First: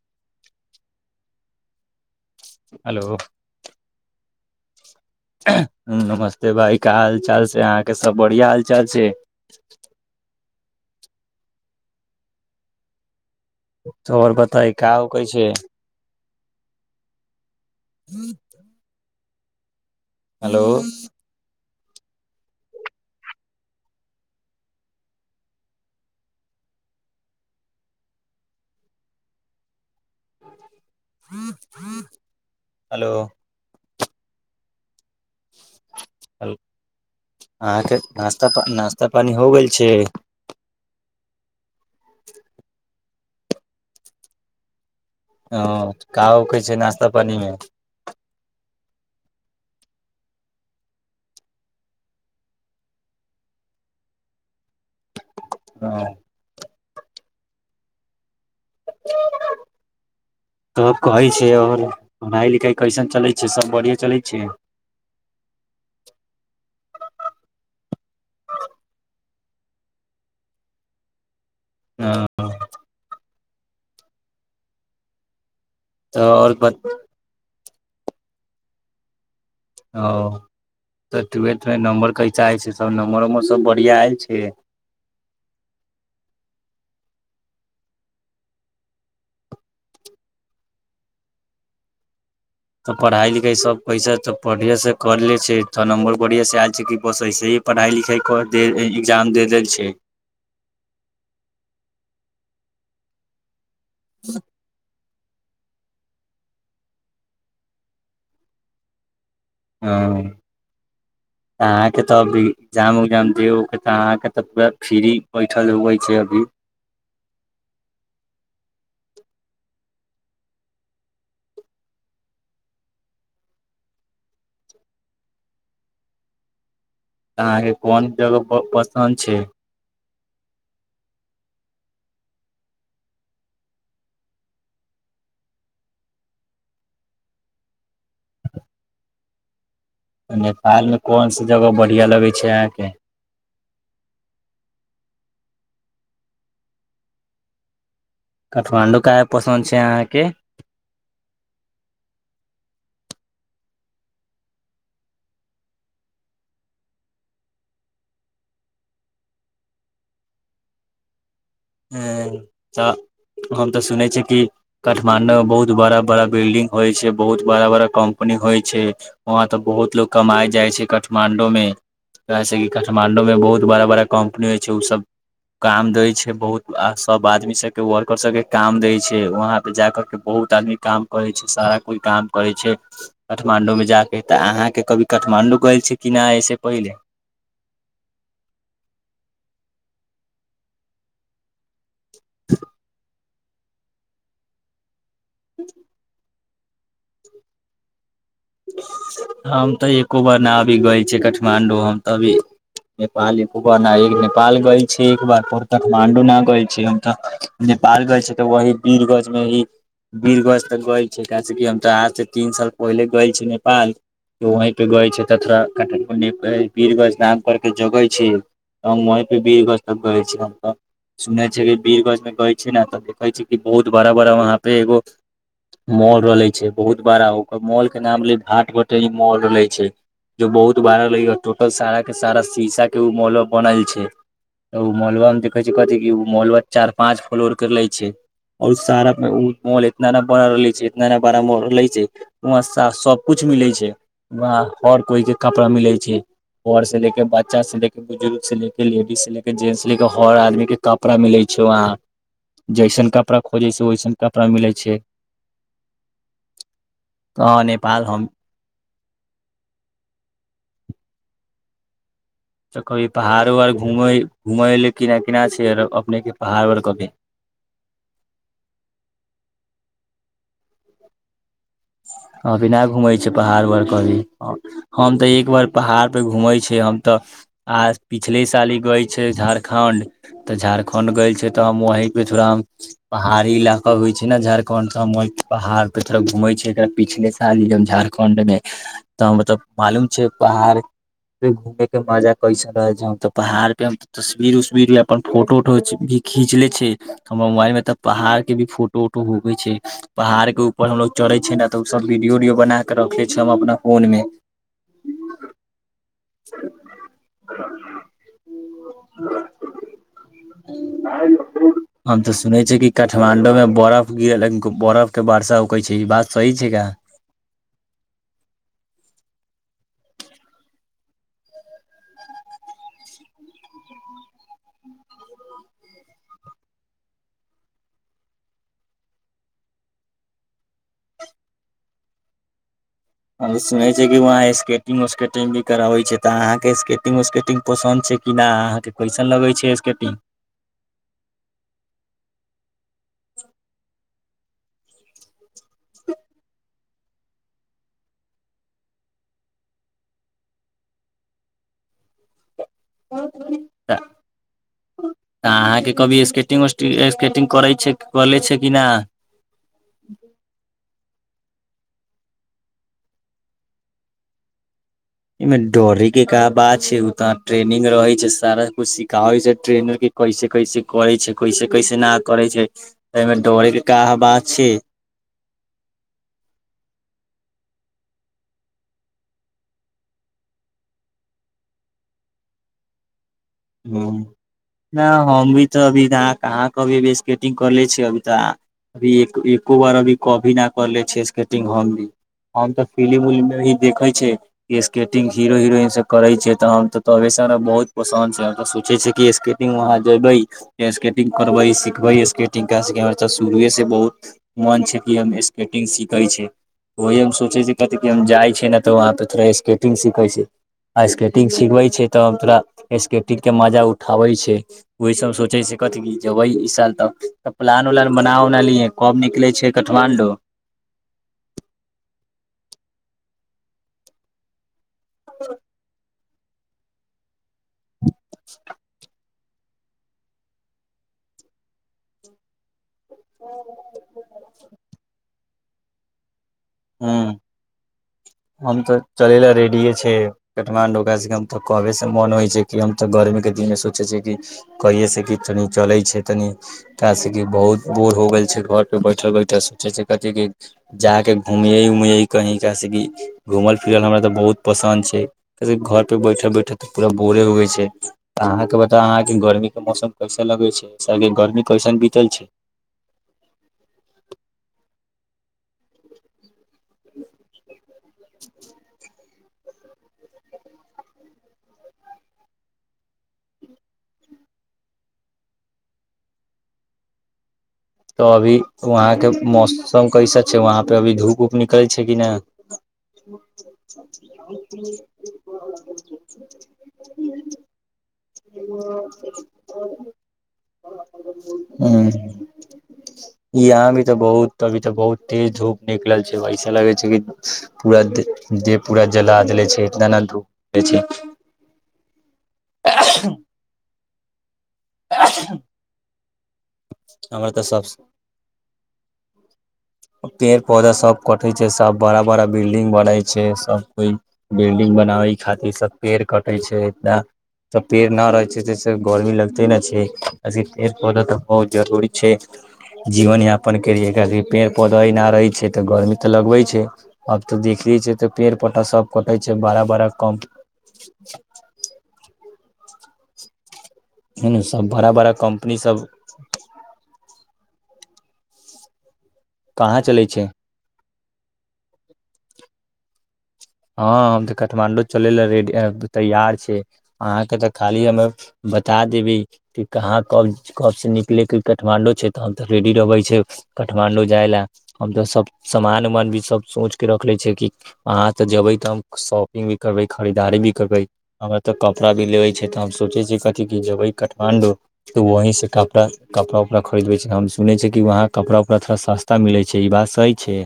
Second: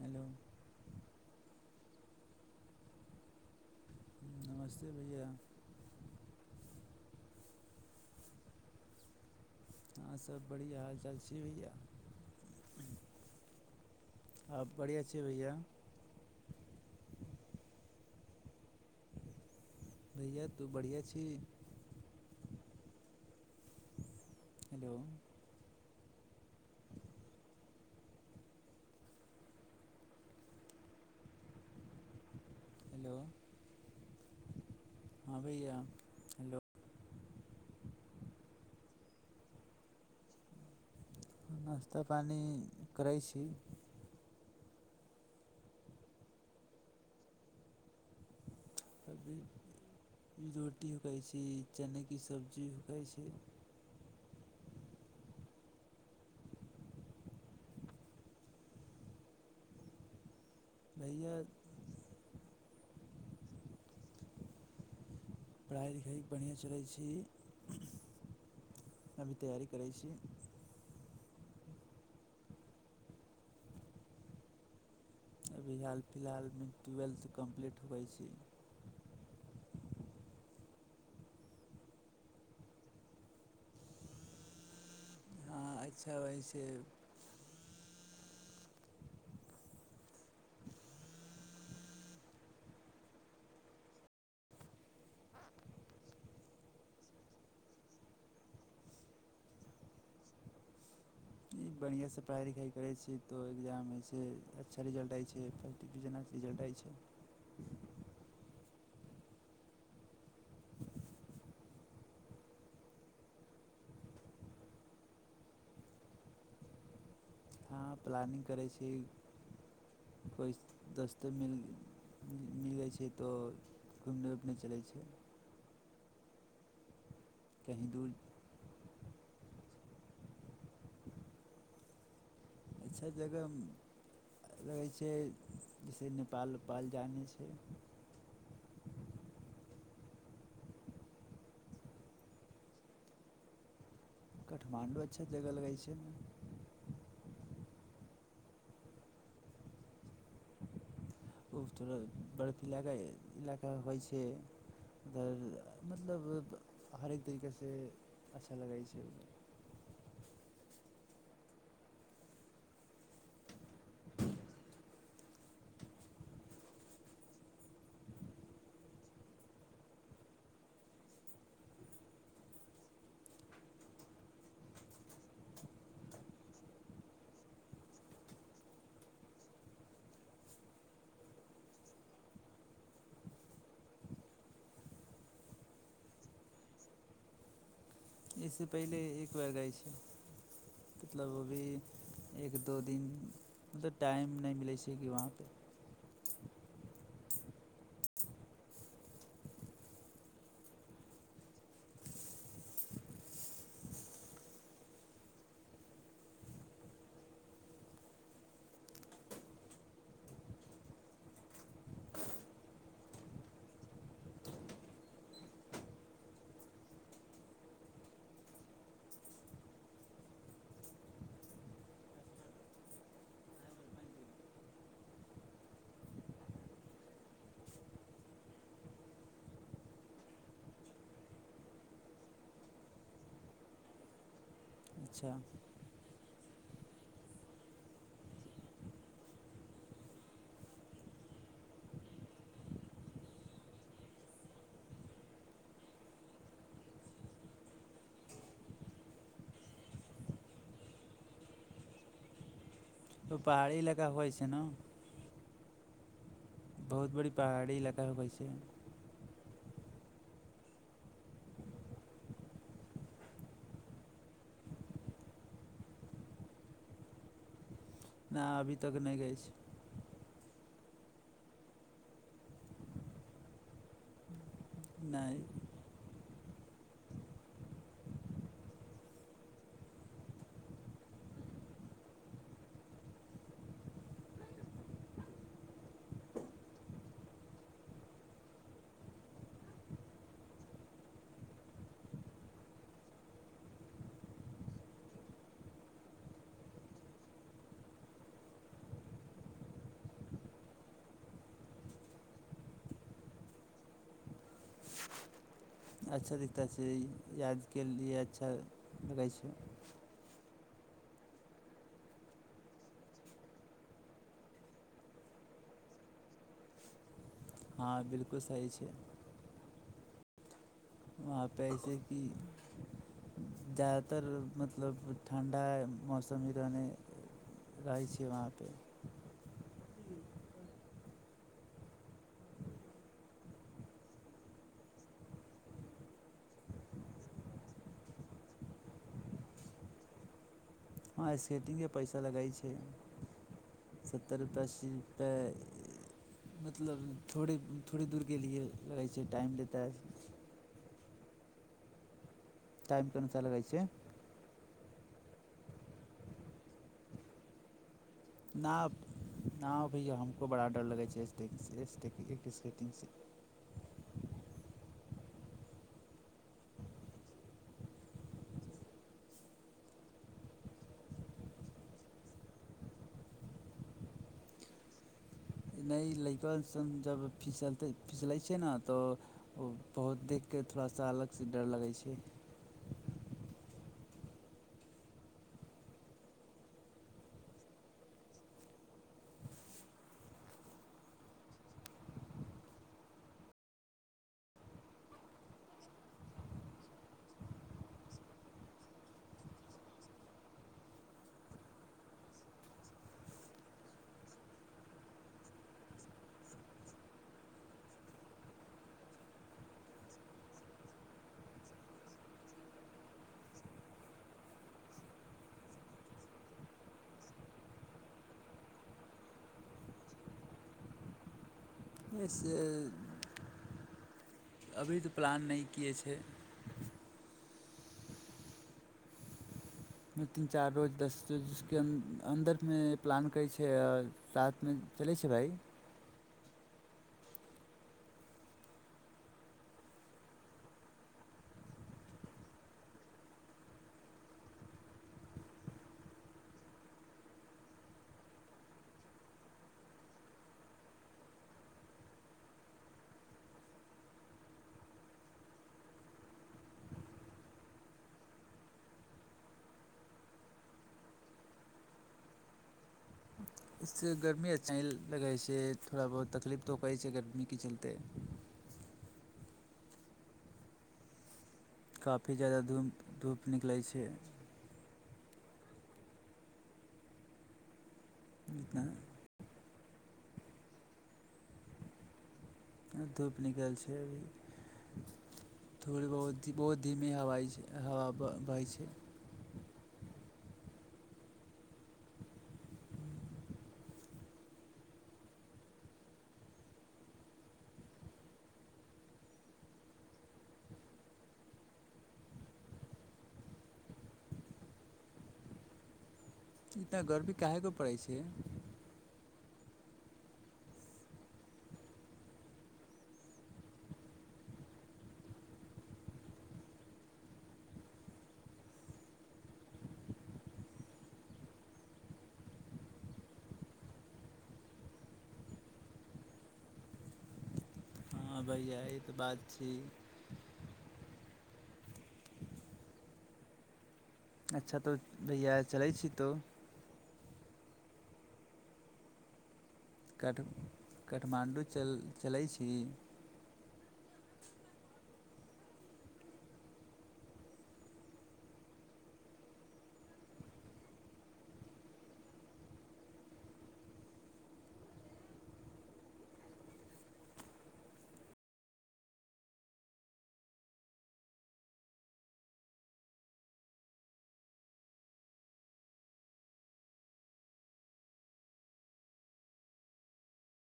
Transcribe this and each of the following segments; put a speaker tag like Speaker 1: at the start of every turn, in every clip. Speaker 1: hello
Speaker 2: hello
Speaker 1: नमस्ते भैया
Speaker 2: नमस्ते भाइ का हालचाल छै अहाँके सब बढ़ििया हालचाल छै
Speaker 1: बड़ हाल चालची होए
Speaker 2: तर बताइ काव कै छै ह
Speaker 1: भैया तू बढ़िआँ छी हेलो
Speaker 2: [inaudible] हेलो
Speaker 1: हँ भैया हलो
Speaker 2: अहाँके नास्ता पा नाश्ता पानी हो गेल छै
Speaker 1: नाश्ता पानि करै छी
Speaker 2: ह का उ कहै छै नाश्ता पानिमे
Speaker 1: अभी रोटी उकाै छै चनेके सब्जी उकाइ छै
Speaker 2: हँ [unintelligible] तब कहै
Speaker 1: भैया
Speaker 2: छै आओर पढ़ाइ लिखाइ कैसन चलै छै सब बढ़िए चलै छै
Speaker 1: पढ़ाइ लिखाइ बढ़ियाँ चलै छै अभी तैयारी करै छी
Speaker 2: हाँ
Speaker 1: अभी हाल
Speaker 2: तऽ और
Speaker 1: फिलहालमे
Speaker 2: बत
Speaker 1: ट्वेल्थ कम्पलीट धबै छी
Speaker 2: ओ तऽ ट्वेल्थमे नम्बर कैसा होइ छै सभ नम्बर उम्बर सभ बढ़िआँ आयल छै
Speaker 1: हँ अच्छा वइसँ
Speaker 2: तऽ पढ़ाइ लिखाइ सभ कैसे तऽ बढ़िएसँ कर लै छै तऽ नम्बर बढ़िएँसँ आएल छै की बस इसे ही पढ़ाइ लिखाइ कऽ कर दे-एक्जाम दे देल छै
Speaker 1: बढ़ियाँ से पढ़ाइ लिखाइ करै छी तऽ एग्जाम होइ छै अच्छा रिजल्ट आइ छै फर्स्ट डिविजनके रिजल्ट आइ छै
Speaker 2: हँ अहाँके तऽ अभी एग्जाम उग्जाम देके उ तऽ अहाँके तऽ पूरा फ्री बैठल होवै छै अभी
Speaker 1: हाँ प्लानिंग करै छै कोइ दोस्त मिल मिल जाइ छै तऽ घूमने उमने चलै छै
Speaker 2: अहाँके
Speaker 1: कहीँ दूर
Speaker 2: कोन जगह प-पसन्द छै
Speaker 1: अच्छा जगह रहै छै जैसे नेपाल उपाल जानै छै
Speaker 2: नेपालमे कोन स जगह बढ़ियाँ लगै छै अहाँके
Speaker 1: काठमांडू अच्छा जगह लगै छै
Speaker 2: काठमाण्डू काहे पसन्द छै अहाँके
Speaker 1: ओ थोड़ा बर्फ इलाका इलाका होइ छै उधर मतलब हरेक तरीकासँ अच्छा लगै छै
Speaker 2: हें तऽ हम तऽ सुनै छियै कि काठमाण्डूमे बहुत बड़ा बड़ा बिल्डिंग होइ छै बहुत बड़ा बड़ा कम्पनी होइ छै वहाँ तऽ बहुत लोको कमाइ जाइ छै काठमाण्डूमे जैसे काठमाण्डूमे बहुत बड़ा बड़ा कम्पनी होइ छै ओसभ काम दै छै बहुत आ सभ आदमी सभके वर्कर सभके काम दै छै वहाँपे जा कर के बहुत आदमी काम करै छै सारा कोइ काम करै छै काठमाण्डूमे जा कऽ तऽ अहाँके कभी काठमाण्डू गेल छै की नहि अइसँ पहिले
Speaker 1: एहिसँ पहिले एक बार गैल छै मतलब ओभी एक दो दिन ओतऽ टाइम नहि मिलै छै की वहाँ
Speaker 2: [unintelligible] हम तऽ एको बार न अभी गेल छी काठमाण्डू हम तऽ अभी नेपाल एको बार न नेपाल गेल छी एक बार काठमाण्डू न गेल छी हम तऽ नेपाल गेल छी तऽ वही बीरगंज मे ही बीरगंज तऽ गेल छी कैस की हम तऽ अहाँ से तीन साल पहिले गेल छी नेपाल वहींपे गेल छी क-कटरा बीरगंज नाम कर के जगह छै हम वहींपे बीरगंज तक गेल छी सुने छै बीरगंज में गय छी न तऽ देखै छी बहुत बड़ा बड़ा वहाँपे एगो मॉल रहले छै बहुत बड़ा ओकर मॉल के नाम ले भाट भटे मॉल रहले छै जो बहुत बार रहलै टोटल सारा के सारा शीशा के उ मॉल बनल छै ओ
Speaker 1: अच्छा
Speaker 2: मॉलबा मे देखै छी कथि की उ मॉलवा चार पाँंच फ्लोर के लै छै आओर सारा मे उ मॉल इतना ने बड़ा छै इतना ने बड़ा मॉल रहले छै वहाँ सभकुछ मिलै छै वहाँ हर कोइके कपड़ा मिलै छै घरसँ ले के बच्चासँ ले के बुजुर्गसँ ले के लेडीजसँ ले के जेंटससँ ले के हर आदमीके कपड़ा मिलै छै वहाँ जैसन
Speaker 1: तो
Speaker 2: कपड़ा खोजै
Speaker 1: पहाड़ी
Speaker 2: छै
Speaker 1: इलाका
Speaker 2: ओैसन
Speaker 1: होइ
Speaker 2: कपड़ा
Speaker 1: ने
Speaker 2: मिलै छै
Speaker 1: बहुत बड़ी
Speaker 2: कहाँ
Speaker 1: पहाड़ी
Speaker 2: नेपाल
Speaker 1: इलाका
Speaker 2: हम
Speaker 1: होइ छै
Speaker 2: तऽ कभी पहाड़ो आर घूमै-घूमै लेए केना केना छै आर अपनेके पहाड़ो आर कभी
Speaker 1: ना अभी तक नहि जाइ छी
Speaker 2: अभी ना घूमै छै पहाड़ उहाड़ कभी
Speaker 1: छी
Speaker 2: हम तऽ एक
Speaker 1: नहि
Speaker 2: बार पहाड़ पे घूमै छै हम तऽ आ पिछले साल गैल छै झारखण्ड तऽ झारखंड गेल छै तऽ हम वहीं पे थोड़ा हम पहाड़ी इलाका होइ छै ने झारखण्ड त हम वहीं पहाड़ पे थोड़ा घूमै छै पिछले साल झारखंड मे तऽ मतलब मालूम छै पहाड़ घूमैके मजा कैसन रहै छै त पहाड़ पे तस्वीर उस्वीर अपन फोटो उटो भी खींच लै छै हमर मोबाइल मे तऽ पहाड़ के भी फोटो उटो होवै छै पहाड़ के ऊपर हमलोग चढ़े छै न तऽ ओ सब वीडियो उडियो बना के रखले छी हम अपना फोन मे
Speaker 1: अच्छा रिस्ता छै यादके लिए अच्छा लगै छै
Speaker 2: हम तऽ सुनेै छियै की काठमांडू में बरफ गिरल बरफ के वर्षा उकै छै के ई बात सही छै का
Speaker 1: हँ बिलकुल सही छै वहाँपर जइसे कि जाादातर मतलब ठण्ढा मौसम ही रहने रहै छै वहाँपे
Speaker 2: हम सुनै छियै कि वहाँ स्केटिंग उकेटिंग भी कराबै छै तऽ अहाँके स्केटिंग उस्केटिंग पसन्द छै कि नहि अहाँके कैसन लगै छै स्केटिंग
Speaker 1: वहाँ स्केटिंगके पैसा लगै छै सत्तरि रुपैए अस्सी रुपैए मतलब थोड़े थोड़े दूर गेलियै लगै छै टाइम टाइम कोन सा लगै छै
Speaker 2: तऽ अहाँके कभी स्केटिंग स्केटिंग करै छै कले छै
Speaker 1: न
Speaker 2: कि ना
Speaker 1: न भै हमको बड़ा डर लगे छै एकटीस कटंगस
Speaker 2: एहिमे डौड़यके का बात छै ओतऽ ट्रेनिंग रहै छै सारा किछु सिखाबै छै ट्रेनरके कैसे कैसे करै छै कैसे कैसे न करै छै एहिमे डौड़ैके क बात छै
Speaker 1: नहि लड़कन जब फिसलतै फीसलै छै ने तऽ ओ बहुत देखिक थोड़ा सा अलगसँ डर लगै छै
Speaker 2: ह नहि हम भी तऽ अभी कहाँ कभी अभी स्केटिंग करले छियै अभी तऽ अभी एको बार अभी कभी नहि करले छियै स्केटिंग हम भी हम तऽ फिल्म उिल्ममे भी देखै छियै कि स्केटिंग हीरो हिरोइनसँ करै छियै तऽ हम तऽ तबेसँ हम बहुत पसन्द छै ऽ सोचै छै कि स्केटिंग वहाँ जेबै त स्केटिंग करबै सिखबै स्केटिंग क स हमरऽ शुरुएसँ बहुत मन छै कि हम स्केटिंग सीखै छी ओह सोचै छी कहतै कि हम जाइ छी ने तऽ वहाँपर थोड़ा स्केटिंग सीखै छी आ स्केटिंग सिखबै छै तऽ ोड़ा स् कु के मजा उठाबै छै ओह सब सोचै छै कथ जेबै इ साल तऽ प्लान उलान बना उना लि कब निकलै छै काठमाणं्डू
Speaker 1: जसे अभी तऽ प्लान नहि किै छै
Speaker 2: ह
Speaker 1: तीन चार रोज दस रोजस अन्दरमे प्लान करै छै रथमे चलै छै भाइ
Speaker 2: हँ हम तऽ चले ला रेडिये छै काठमां्डू क तऽ कहबे से मन होइ छै कि हम तऽ गर्मी के दिन मे सोचे छिय कि कहिे से कि तनी चले छै तनि क कि बहुत बोर हो गेल छै घर पे बैठल बैठल सोचे छ कथि क जााक घूमिये उमिय कही जैसेेक कि घुमल फिरल हमरा तऽ बहुत पसन्द छै कैसे घर पे बैठल बैठल तऽ पूरा बोरे उगै छै अहाँकेँ बताउ अहाँके गर्मीके मौसम कैसे लगै छैस गर्मी कैसन बीतल छै
Speaker 1: इस गर्मी आ चइ लगै छै थोड़ा बहुत तकलीफ तो कैस अकडमी चल त काफी जा्याददा धूप धूप निकलै छै
Speaker 2: तऽ अभी
Speaker 1: इतना
Speaker 2: वहााँके मस सब कैसा छै वहाँ पे अभी धूप उप निकलै छै कि नहि
Speaker 1: धूप निकल छै अभी थोड़ी बहुत बहुत धीमी हवा हवा बहै छै
Speaker 2: [unintelligible] ह ह यहाँ भी तऽ बहुत अभी तऽ बहुत तेज धूप निकलल छै ऐसा लगै छै कि पूरा दे देह पूरा जला देले छै इतना ने धूपै छै [inaudible]
Speaker 1: इतना गर्बी
Speaker 2: हमरा तऽ
Speaker 1: कहाहेके
Speaker 2: सब
Speaker 1: पड़ै छै
Speaker 2: पेड़ पौधा सब कटे छै सब बड़ा बड़ा बिल्डिंग बनै छै सब कोइ बिल्डिंग बनाबै खातिर सब पेड़ कटे छै इना त पेड़ न रहै छै जस गर्मी लगते ने छै पेड़ पौधा तऽ बहुत जरूरी छै जीवन यापन के लिए ककि पेड़ पौधा एना रहै छै तऽ गर्मी तऽ लगबे छै अब तऽ देखले छै त
Speaker 1: हँ
Speaker 2: पेड़
Speaker 1: भैया
Speaker 2: पौ्ता
Speaker 1: ई
Speaker 2: सब
Speaker 1: तऽ
Speaker 2: कटे
Speaker 1: बात
Speaker 2: छै
Speaker 1: छी
Speaker 2: बड़ा बड़ा कम ह
Speaker 1: अच्छा
Speaker 2: सभ
Speaker 1: तऽ
Speaker 2: बड़ा बड़ा
Speaker 1: भैया
Speaker 2: कम्पनी
Speaker 1: चलै
Speaker 2: सब
Speaker 1: छी तो
Speaker 2: कहाँ चलै छै
Speaker 1: कट काठमाण्डू चल चलैत छै की
Speaker 2: हाँ हम तऽ काठमांडू चलै लाए रेडी ऐं तैयार छै अहाँके तऽ खाली हमे बता देबै की कहाँ कब कब से निकलयैके काठमांडू छै तऽ हम तऽ रेडी रहबै छै काठमांडू जाइ लाए हम तऽ सब समामान उमान भी सब सोच के रखले छियै की अहाँ तऽ जेबै तऽ हम शॉपिंग भी करबै खरीदारी भी करबै हमरा तऽ कपड़ा भी लेबै छै तऽ हम सोचै छियै कथि की जेबै काठमाण्डू तऽ वहाँ कपड़ा कपड़ा उपड़ा खरीदबै छी हम सुनै छियै कि वहाँ कपड़ा उपड़ा थोड़ा सस्ता मिलै छै ई बात सही छै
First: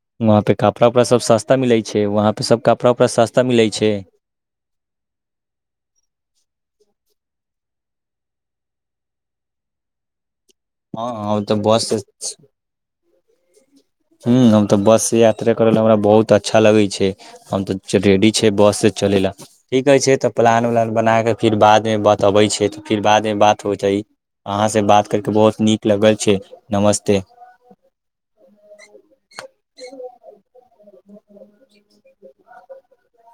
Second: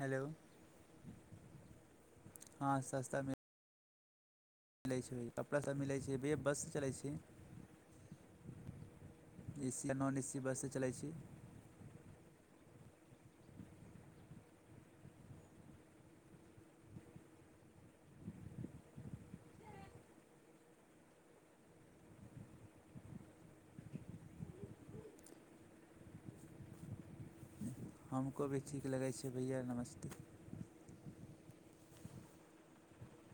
Speaker 1: हेलो
Speaker 2: वहाँ पे कपड़ा उपड़ा सब सस्ता मिलै छै वहाँपे सब कपड़ा उपड़ा सब सस्ता मिलै छै
Speaker 1: मिलै छै कपड़ा सभ मिलै छै ब-बस से चलै छी एसी नॉन ऐसी
Speaker 2: हँ हँ ओ तऽ बस से [inaudible] [inaudible] हूँ हम तऽ बससँ यात्रा करै लाए हमरा बहुत अच्छा लगै छै हम तऽ रेडी छै बससँ चलै लाए ठीक कहै छै तऽ प्लान उलान बना कऽ फेर बादमे बातबै छै तऽ फेर बादमे बात हो जाइ अहाँसँ बात करि कऽ बहुत नीक लगल छै नमस्ते
Speaker 1: हम को भी ठीक लगै छै भैया नमस्ते
Speaker 2: [inaudible]